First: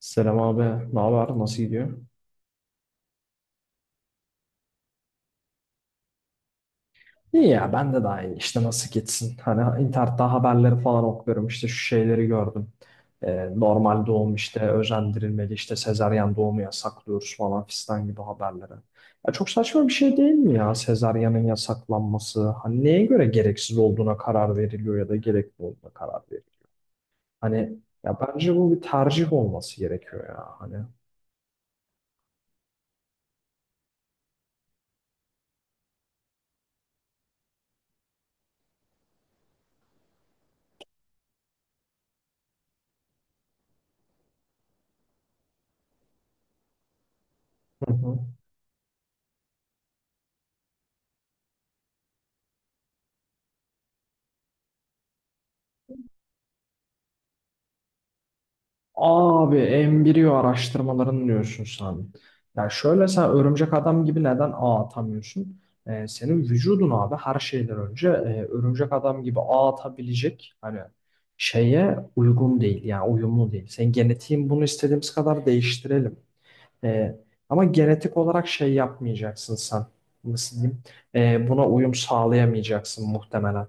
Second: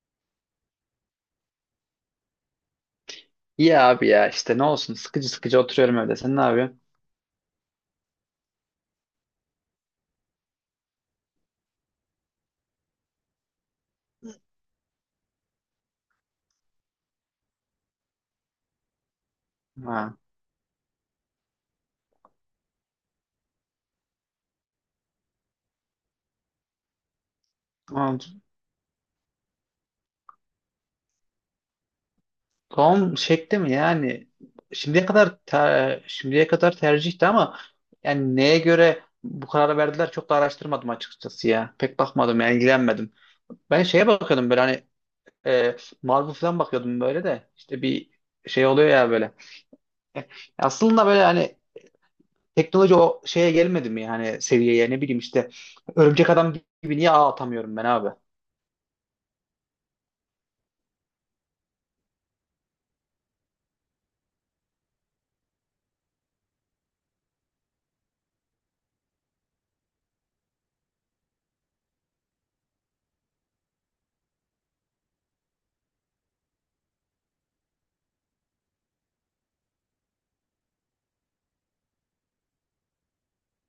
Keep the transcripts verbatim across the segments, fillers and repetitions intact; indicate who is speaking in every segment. Speaker 1: Selam abi, ne haber? Nasıl gidiyor?
Speaker 2: İyi abi ya işte ne olsun sıkıcı sıkıcı oturuyorum öyle. Sen ne yapıyorsun?
Speaker 1: İyi ya, ben de daha iyi. İşte nasıl gitsin? Hani internette haberleri falan okuyorum. İşte şu şeyleri gördüm. Ee, normal doğum işte özendirilmeli, işte sezaryen doğumu yasaklıyoruz falan fistan gibi haberleri. Ya çok saçma bir şey
Speaker 2: Ha.
Speaker 1: değil mi ya sezaryenin yasaklanması? Hani neye göre gereksiz olduğuna karar veriliyor ya da gerekli olduğuna karar veriliyor? Hani ya
Speaker 2: Ama
Speaker 1: bence bu bir tercih olması gerekiyor ya hani.
Speaker 2: Tom şekli mi yani şimdiye kadar ter- şimdiye kadar tercihti ama yani neye göre bu kararı verdiler çok da araştırmadım açıkçası ya. Pek bakmadım yani ilgilenmedim. Ben şeye bakıyordum böyle hani e, Marvel falan bakıyordum böyle de işte
Speaker 1: Hı
Speaker 2: bir
Speaker 1: hı.
Speaker 2: şey oluyor ya böyle. E, Aslında böyle hani teknoloji o şeye gelmedi mi yani seviyeye ne bileyim işte Örümcek Adam gibi niye ağ atamıyorum ben abi?
Speaker 1: Abi embriyo araştırmalarını diyorsun sen. Ya şöyle sen örümcek adam gibi neden ağ atamıyorsun? Ee, senin vücudun abi her şeyden önce e, örümcek adam gibi ağ atabilecek hani şeye uygun değil yani uyumlu değil. Senin genetiğin bunu istediğimiz kadar değiştirelim. Ee, Ama genetik olarak şey yapmayacaksın sen. Nasıl diyeyim? Ee, buna uyum sağlayamayacaksın muhtemelen.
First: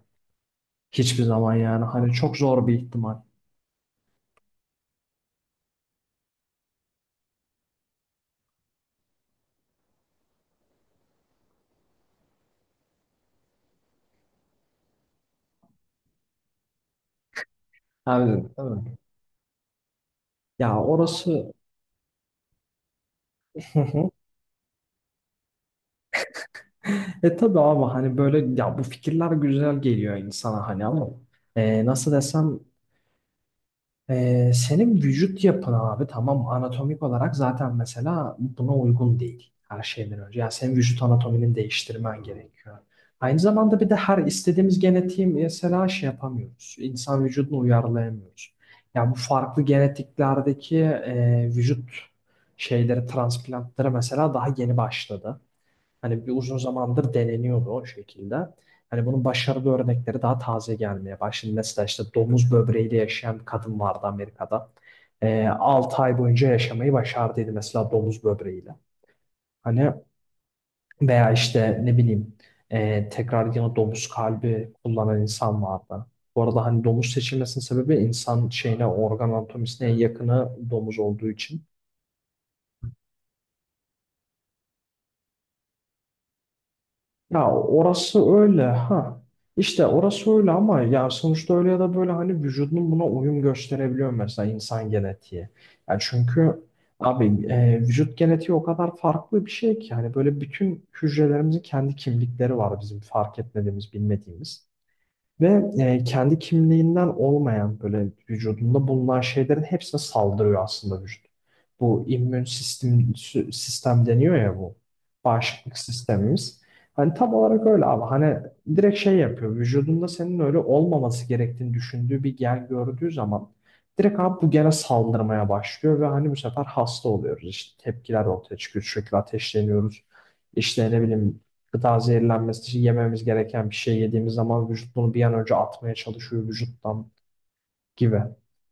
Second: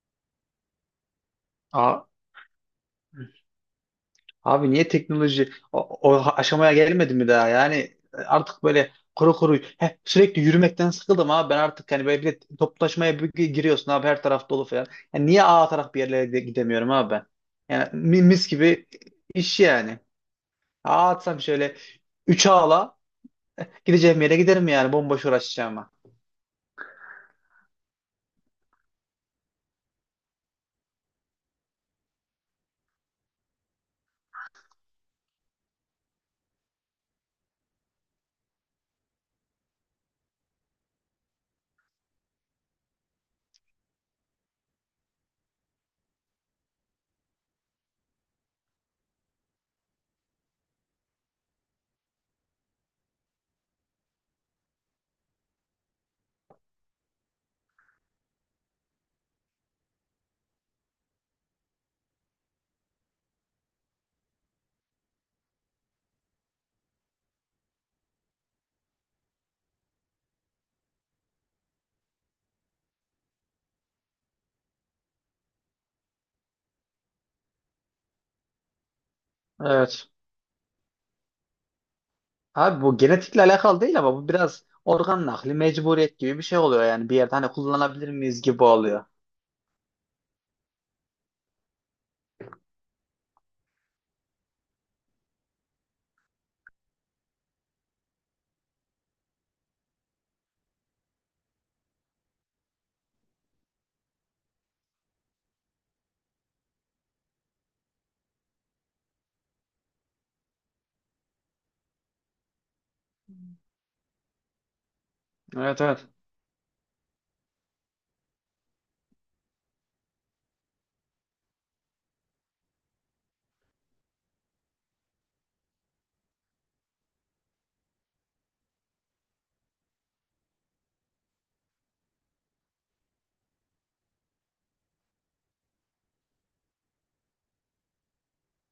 Speaker 1: Hiçbir zaman yani
Speaker 2: Ağ
Speaker 1: hani çok zor bir ihtimal.
Speaker 2: Abi niye teknoloji o, o aşamaya gelmedi mi daha? Yani e, artık böyle kuru kuru heh, sürekli yürümekten sıkıldım abi. Ben artık hani böyle bir de toplaşmaya bir gi- giriyorsun abi her taraf dolu falan. Yani niye A taraf bir yerlere de gidemiyorum abi ben? Yani mi- mis
Speaker 1: Yani,
Speaker 2: gibi
Speaker 1: evet.
Speaker 2: iş yani.
Speaker 1: Ya
Speaker 2: A atsam
Speaker 1: orası
Speaker 2: şöyle üç ağla gideceğim yere giderim yani bomboş uğraşacağıma.
Speaker 1: e tabii abi hani böyle ya bu fikirler güzel geliyor insana hani ama e, nasıl desem, e, senin vücut yapın abi tamam anatomik olarak zaten mesela buna uygun değil her şeyden önce. Yani senin vücut anatominin değiştirmen gerekiyor. Aynı zamanda bir de her istediğimiz genetiği mesela şey yapamıyoruz. İnsan vücudunu uyarlayamıyoruz. Ya bu farklı genetiklerdeki e, vücut şeyleri transplantları mesela daha yeni başladı. Hani bir uzun zamandır deneniyordu o şekilde. Hani bunun başarılı örnekleri daha taze gelmeye başladı. Mesela işte domuz böbreğiyle yaşayan bir kadın vardı Amerika'da. Ee, altı ay boyunca yaşamayı başardıydı mesela domuz böbreğiyle. Hani, veya işte ne bileyim, e, tekrar yine domuz kalbi kullanan insan vardı. Bu arada hani domuz seçilmesinin sebebi insan şeyine organ anatomisine en
Speaker 2: Evet.
Speaker 1: yakını domuz olduğu için.
Speaker 2: Abi bu genetikle alakalı değil ama bu biraz organ nakli mecburiyet gibi bir şey oluyor yani bir yerde hani
Speaker 1: Ya
Speaker 2: kullanabilir
Speaker 1: orası
Speaker 2: miyiz gibi
Speaker 1: öyle
Speaker 2: oluyor.
Speaker 1: ha. İşte orası öyle ama ya sonuçta öyle ya da böyle hani vücudun buna uyum gösterebiliyor mesela insan genetiği. Ya çünkü abi e, vücut genetiği o kadar farklı bir şey ki hani böyle bütün hücrelerimizin kendi kimlikleri var bizim fark etmediğimiz, bilmediğimiz. Ve e, kendi kimliğinden olmayan böyle vücudunda bulunan şeylerin hepsine saldırıyor aslında vücut. Bu immün sistem, sü- sistem deniyor ya bu. Bağışıklık
Speaker 2: Evet, evet.
Speaker 1: sistemimiz. Hani tam olarak öyle abi. Hani direkt şey yapıyor. Vücudunda senin öyle olmaması gerektiğini düşündüğü bir gen gördüğü zaman direkt abi bu gene saldırmaya başlıyor ve hani bu sefer hasta oluyoruz. İşte tepkiler ortaya çıkıyor. Sürekli ateşleniyoruz. İşte ne bileyim, gıda zehirlenmesi, yememiz gereken bir şey yediğimiz zaman vücut bunu bir an önce atmaya çalışıyor vücuttan gibi.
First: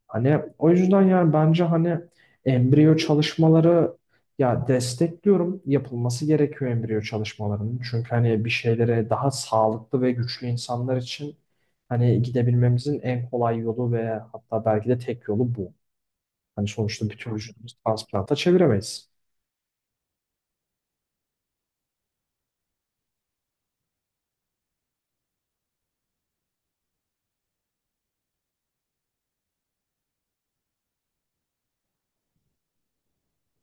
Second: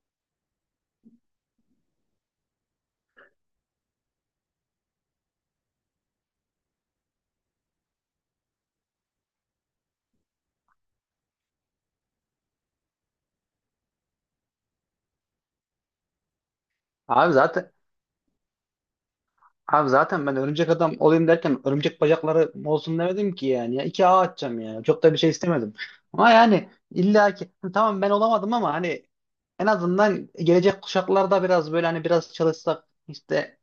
Speaker 1: Hani o yüzden yani bence hani embriyo çalışmaları, ya, destekliyorum. Yapılması gerekiyor embriyo çalışmalarının. Çünkü hani bir şeylere daha sağlıklı ve güçlü insanlar için hani gidebilmemizin en kolay yolu ve hatta belki de tek yolu bu. Hani sonuçta
Speaker 2: Abi
Speaker 1: bütün
Speaker 2: zaten
Speaker 1: vücudumuzu transplanta çeviremeyiz.
Speaker 2: Abi zaten ben örümcek adam olayım derken örümcek bacakları olsun demedim ki yani. Ya iki ağ atacağım yani. Çok da bir şey istemedim. Ama yani illa ki "Hı, tamam ben olamadım ama hani en azından gelecek kuşaklarda biraz böyle hani biraz çalışsak işte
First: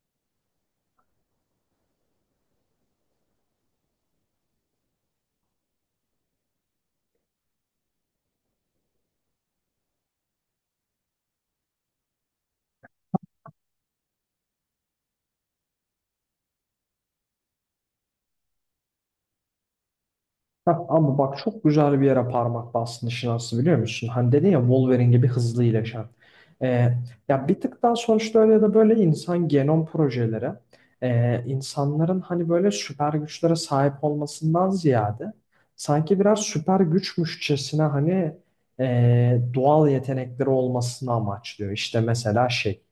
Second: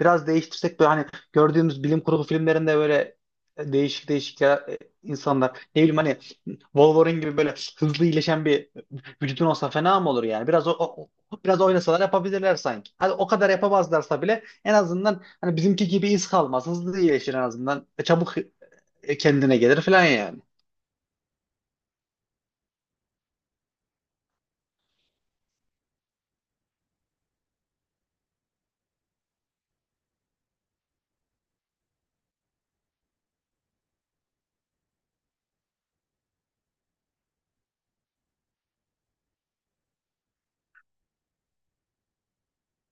Speaker 2: biraz değiştirsek böyle hani gördüğümüz bilim kurgu filmlerinde böyle değişik değişik ya, e, insanlar ne bileyim hani Wolverine gibi böyle hızlı iyileşen bir vücudun olsa fena mı olur yani? Biraz o, o- o- biraz oynasalar yapabilirler sanki. Hadi o kadar yapamazlarsa bile en azından hani bizimki gibi iz kalmaz. Hızlı iyileşir en azından. E, Çabuk e, kendine gelir falan yani.
Speaker 1: Heh, ama bak çok güzel bir yere parmak bastın işin aslı, biliyor musun? Hani dedin ya Wolverine gibi hızlı iyileşen. Ee, ya bir tık daha sonuçta öyle ya da böyle insan genom projeleri ee, insanların hani böyle süper güçlere sahip olmasından ziyade sanki biraz süper güçmüşçesine hani ee, doğal yetenekleri olmasını amaçlıyor. İşte mesela şey,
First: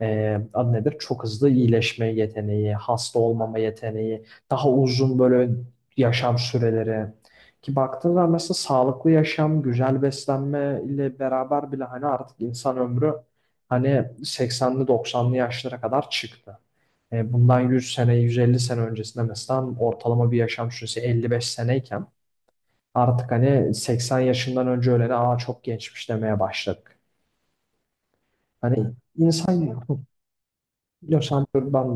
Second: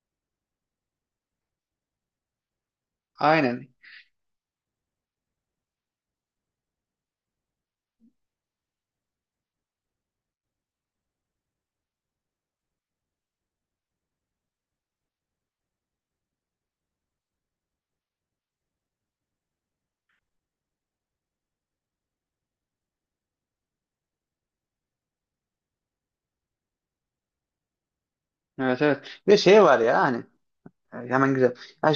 Speaker 1: e, adı nedir? Çok hızlı iyileşme yeteneği, hasta olmama
Speaker 2: Aynen.
Speaker 1: yeteneği, daha uzun böyle yaşam süreleri. Ki baktığın zaman mesela sağlıklı yaşam, güzel beslenme ile beraber bile hani artık insan ömrü hani seksenli doksanlı yaşlara kadar çıktı. E, bundan yüz sene, yüz elli sene öncesinde mesela ortalama bir yaşam süresi elli beş seneyken artık hani seksen yaşından önce ölene aa çok gençmiş demeye başladık. Hani
Speaker 2: Evet, evet. Bir de
Speaker 1: insan
Speaker 2: şey var ya hani e,
Speaker 1: yok
Speaker 2: hemen
Speaker 1: sen
Speaker 2: güzel.
Speaker 1: dur, ben
Speaker 2: Ya,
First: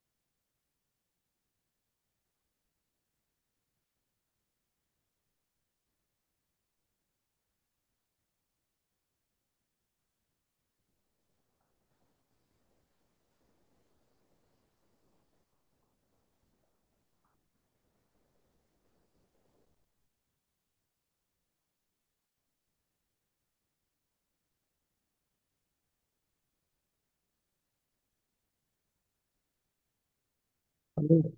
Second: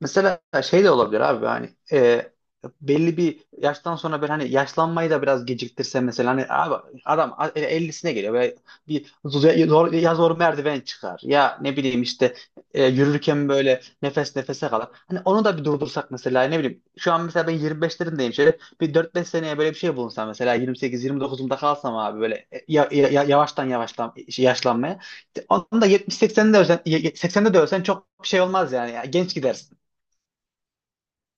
Speaker 2: mesela şey de olabilir abi hani e, belli bir yaştan sonra böyle hani yaşlanmayı da biraz geciktirse mesela hani abi adam a- ellisine geliyor böyle bir zor, zor- ya zor merdiven çıkar ya ne bileyim işte e, yürürken böyle nefes nefese kalır. Hani onu da bir durdursak mesela ne bileyim şu an mesela ben yirmi beşlerindeyim şöyle bir dört beş seneye böyle bir şey bulunsam mesela yirmi sekiz yirmi dokuzumda kalsam abi böyle e, ya, ya- yavaştan yavaştan işte, yaşlanmaya. Onda yetmiş seksende ölsen, seksende de ölsen çok bir şey olmaz yani. Ya, genç gidersin.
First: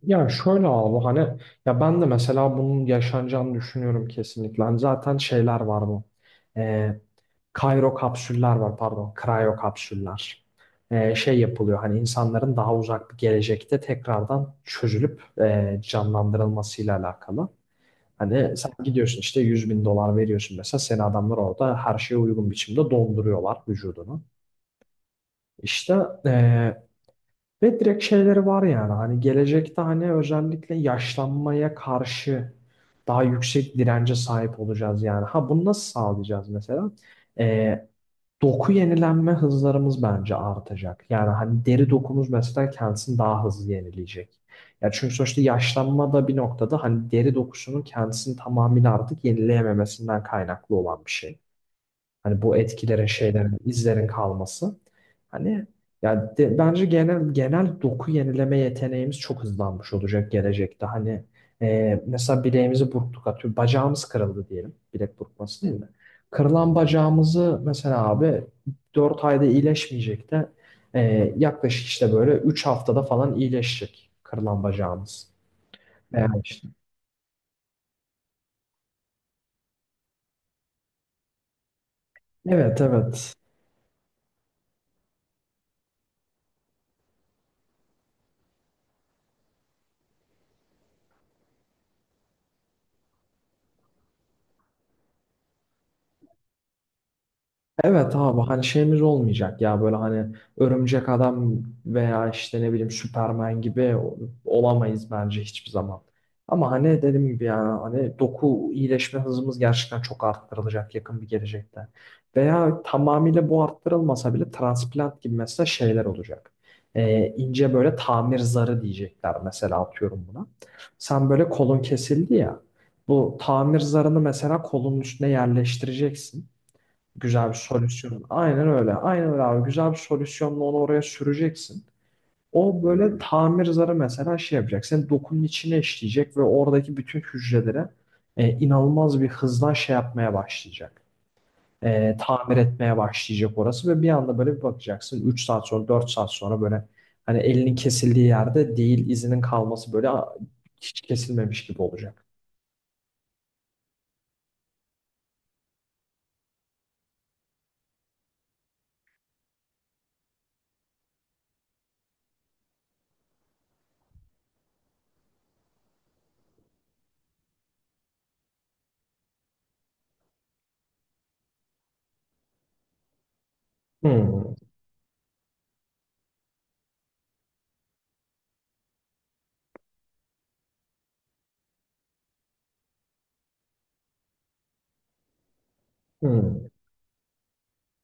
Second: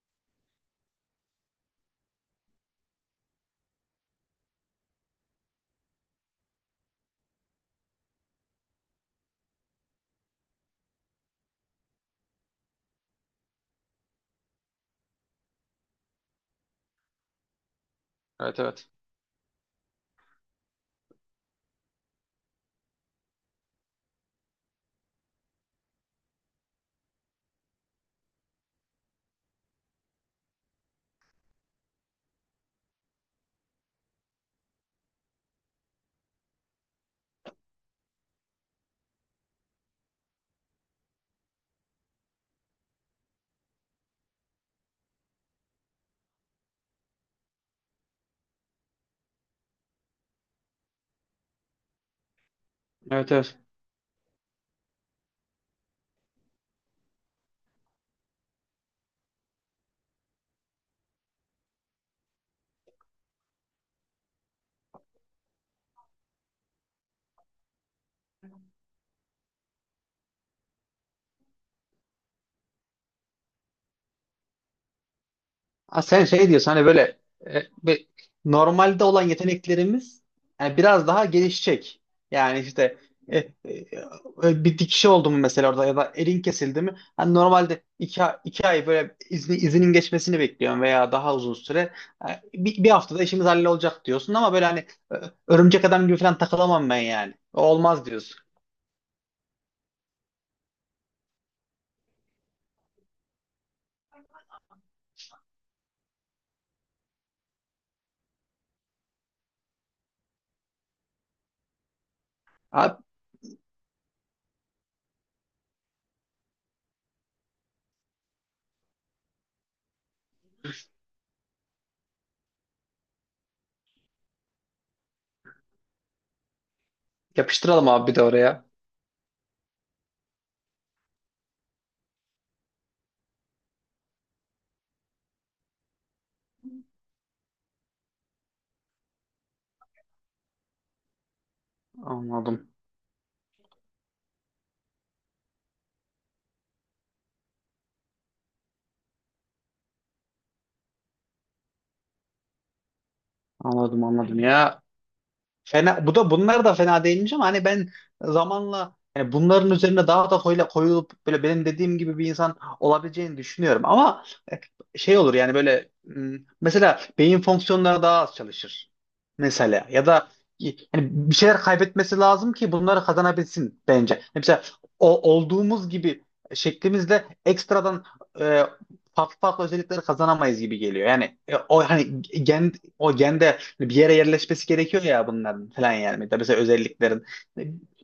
Speaker 1: ya şöyle abi hani ya ben de mesela bunun yaşanacağını düşünüyorum kesinlikle. Hani zaten şeyler var bu. Ee, Kairo kapsüller var, pardon. Krayo kapsüller. Ee, şey yapılıyor hani insanların daha uzak bir gelecekte tekrardan çözülüp e, canlandırılmasıyla alakalı. Hani
Speaker 2: Evet,
Speaker 1: sen
Speaker 2: evet.
Speaker 1: gidiyorsun işte yüz bin dolar veriyorsun mesela, seni adamlar orada her şeye uygun biçimde donduruyorlar vücudunu. İşte eee, ve direkt şeyleri var yani hani gelecekte hani özellikle yaşlanmaya karşı daha yüksek dirence sahip olacağız yani. Ha, bunu nasıl sağlayacağız mesela? Ee, Doku yenilenme hızlarımız bence artacak. Yani hani deri dokumuz mesela kendisini daha hızlı yenileyecek. Ya çünkü sonuçta yaşlanma da bir noktada hani deri dokusunun kendisini tamamıyla artık yenileyememesinden kaynaklı olan bir şey. Hani bu etkilerin,
Speaker 2: Evet,
Speaker 1: şeylerin,
Speaker 2: evet.
Speaker 1: izlerin kalması. Hani ya de- bence genel genel doku yenileme yeteneğimiz çok hızlanmış olacak gelecekte. Hani e, mesela bileğimizi burktuk atıyor. Bacağımız kırıldı diyelim. Bilek burkması değil mi? Kırılan bacağımızı mesela abi dört ayda iyileşmeyecek de e, yaklaşık işte böyle üç haftada falan iyileşecek kırılan bacağımız.
Speaker 2: Ha, sen
Speaker 1: Veya
Speaker 2: şey
Speaker 1: işte.
Speaker 2: diyorsun hani böyle e, bir- normalde olan yeteneklerimiz yani biraz daha gelişecek. Yani
Speaker 1: Evet,
Speaker 2: işte
Speaker 1: evet.
Speaker 2: e, e, e, bir dikişi oldu mu mesela orada ya da elin kesildi mi? Hani normalde iki, a- iki ay böyle izni, izinin geçmesini bekliyorum veya daha uzun süre. E, Bir, bir haftada işimiz hallolacak diyorsun ama böyle hani e, örümcek adam gibi falan takılamam ben yani. O olmaz
Speaker 1: Evet
Speaker 2: diyorsun.
Speaker 1: abi hani şeyimiz olmayacak ya böyle hani örümcek adam veya işte ne bileyim Superman gibi o- olamayız bence hiçbir zaman. Ama hani dediğim gibi yani hani doku iyileşme hızımız gerçekten çok arttırılacak yakın bir gelecekte. Veya
Speaker 2: Abi,
Speaker 1: tamamıyla bu arttırılmasa bile transplant gibi mesela şeyler olacak. Ee, ince böyle tamir zarı diyecekler mesela, atıyorum buna. Sen böyle kolun kesildi ya. Bu tamir zarını mesela kolun üstüne yerleştireceksin. Güzel bir
Speaker 2: yapıştıralım abi bir de
Speaker 1: solüsyon.
Speaker 2: oraya.
Speaker 1: Aynen öyle. Aynen öyle abi. Güzel bir solüsyonla onu oraya süreceksin. O böyle tamir zarı mesela şey yapacak. Senin dokunun içine işleyecek ve oradaki bütün hücrelere e, inanılmaz bir hızla şey yapmaya başlayacak. E, tamir
Speaker 2: Anladım.
Speaker 1: etmeye başlayacak orası ve bir anda böyle bir bakacaksın. Üç saat sonra dört saat sonra böyle hani elinin kesildiği yerde değil izinin kalması, böyle a, hiç kesilmemiş gibi olacak.
Speaker 2: Anladım, anladım ya. Fena, bu da bunlar da fena değilmiş ama hani ben zamanla yani bunların üzerine daha da koyla, koyulup böyle benim dediğim gibi bir insan olabileceğini düşünüyorum. Ama e, şey olur yani böyle m, mesela beyin fonksiyonları daha az çalışır. Mesela ya da y- yani bir şeyler kaybetmesi lazım ki bunları kazanabilsin bence. Hani
Speaker 1: Hmm,
Speaker 2: mesela o olduğumuz gibi şeklimizle ekstradan e, farklı farklı özellikleri kazanamayız gibi geliyor. Yani e, o hani gen o gende bir yere yerleşmesi gerekiyor ya bunların falan yani. Mesela mesela
Speaker 1: hmm.
Speaker 2: özelliklerin.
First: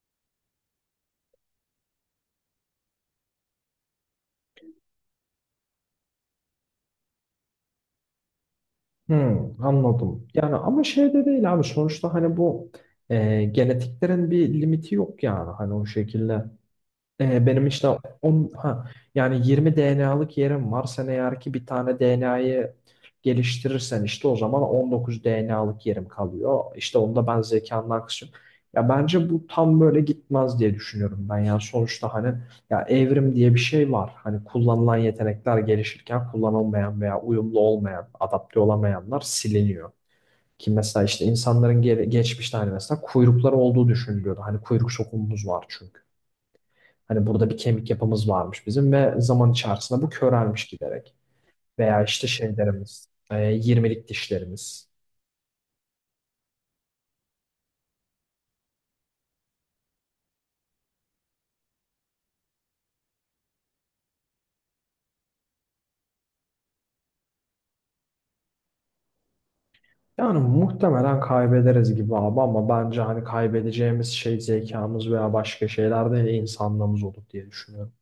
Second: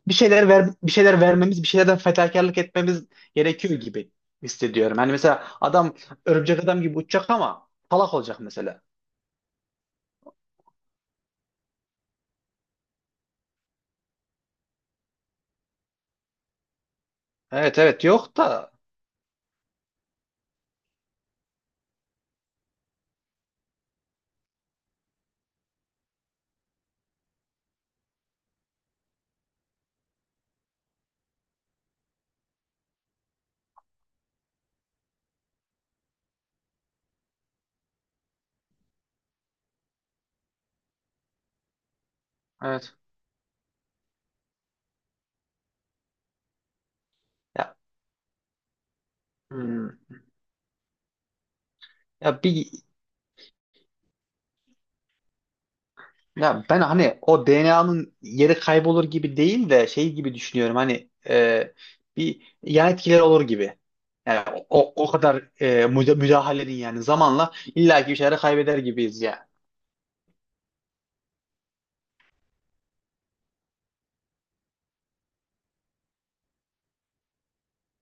Speaker 2: Bir şeyler ver, bir şeyler vermemiz, bir şeylerden fedakarlık etmemiz gerekiyor gibi hissediyorum. Hani mesela adam örümcek adam gibi uçacak ama salak olacak mesela.
Speaker 1: Hmm, anladım. Yani ama şey de değil abi sonuçta hani bu e, genetiklerin bir limiti yok yani hani o şekilde. Ee, benim
Speaker 2: Evet,
Speaker 1: işte
Speaker 2: evet, yok
Speaker 1: on,
Speaker 2: da
Speaker 1: ha, yani yirmi D N A'lık yerim var. Sen eğer ki bir tane D N A'yı geliştirirsen işte o zaman on dokuz D N A'lık yerim kalıyor. İşte onda ben zekandan kısıyorum. Ya bence bu tam böyle gitmez diye düşünüyorum ben. Yani sonuçta hani ya evrim diye bir şey var. Hani kullanılan yetenekler gelişirken kullanılmayan veya uyumlu olmayan, adapte olamayanlar siliniyor. Ki mesela işte insanların ge- geçmişte hani
Speaker 2: evet.
Speaker 1: mesela kuyrukları olduğu düşünülüyordu. Hani kuyruk sokumumuz var çünkü. Hani burada bir
Speaker 2: Ya,
Speaker 1: kemik yapımız varmış bizim ve zaman
Speaker 2: hmm.
Speaker 1: içerisinde bu körelmiş giderek. Veya işte
Speaker 2: Ya bir
Speaker 1: şeylerimiz, e, yirmilik dişlerimiz.
Speaker 2: Ya ben hani o D N A'nın yeri kaybolur gibi değil de şey gibi düşünüyorum hani e, bir yan etkileri olur gibi. Yani o, o kadar e, müda- müdahalenin yani zamanla illaki bir şeyleri kaybeder gibiyiz
Speaker 1: Yani muhtemelen kaybederiz gibi abi ama bence hani kaybedeceğimiz şey zekamız veya başka şeyler değil insanlığımız olur diye düşünüyorum.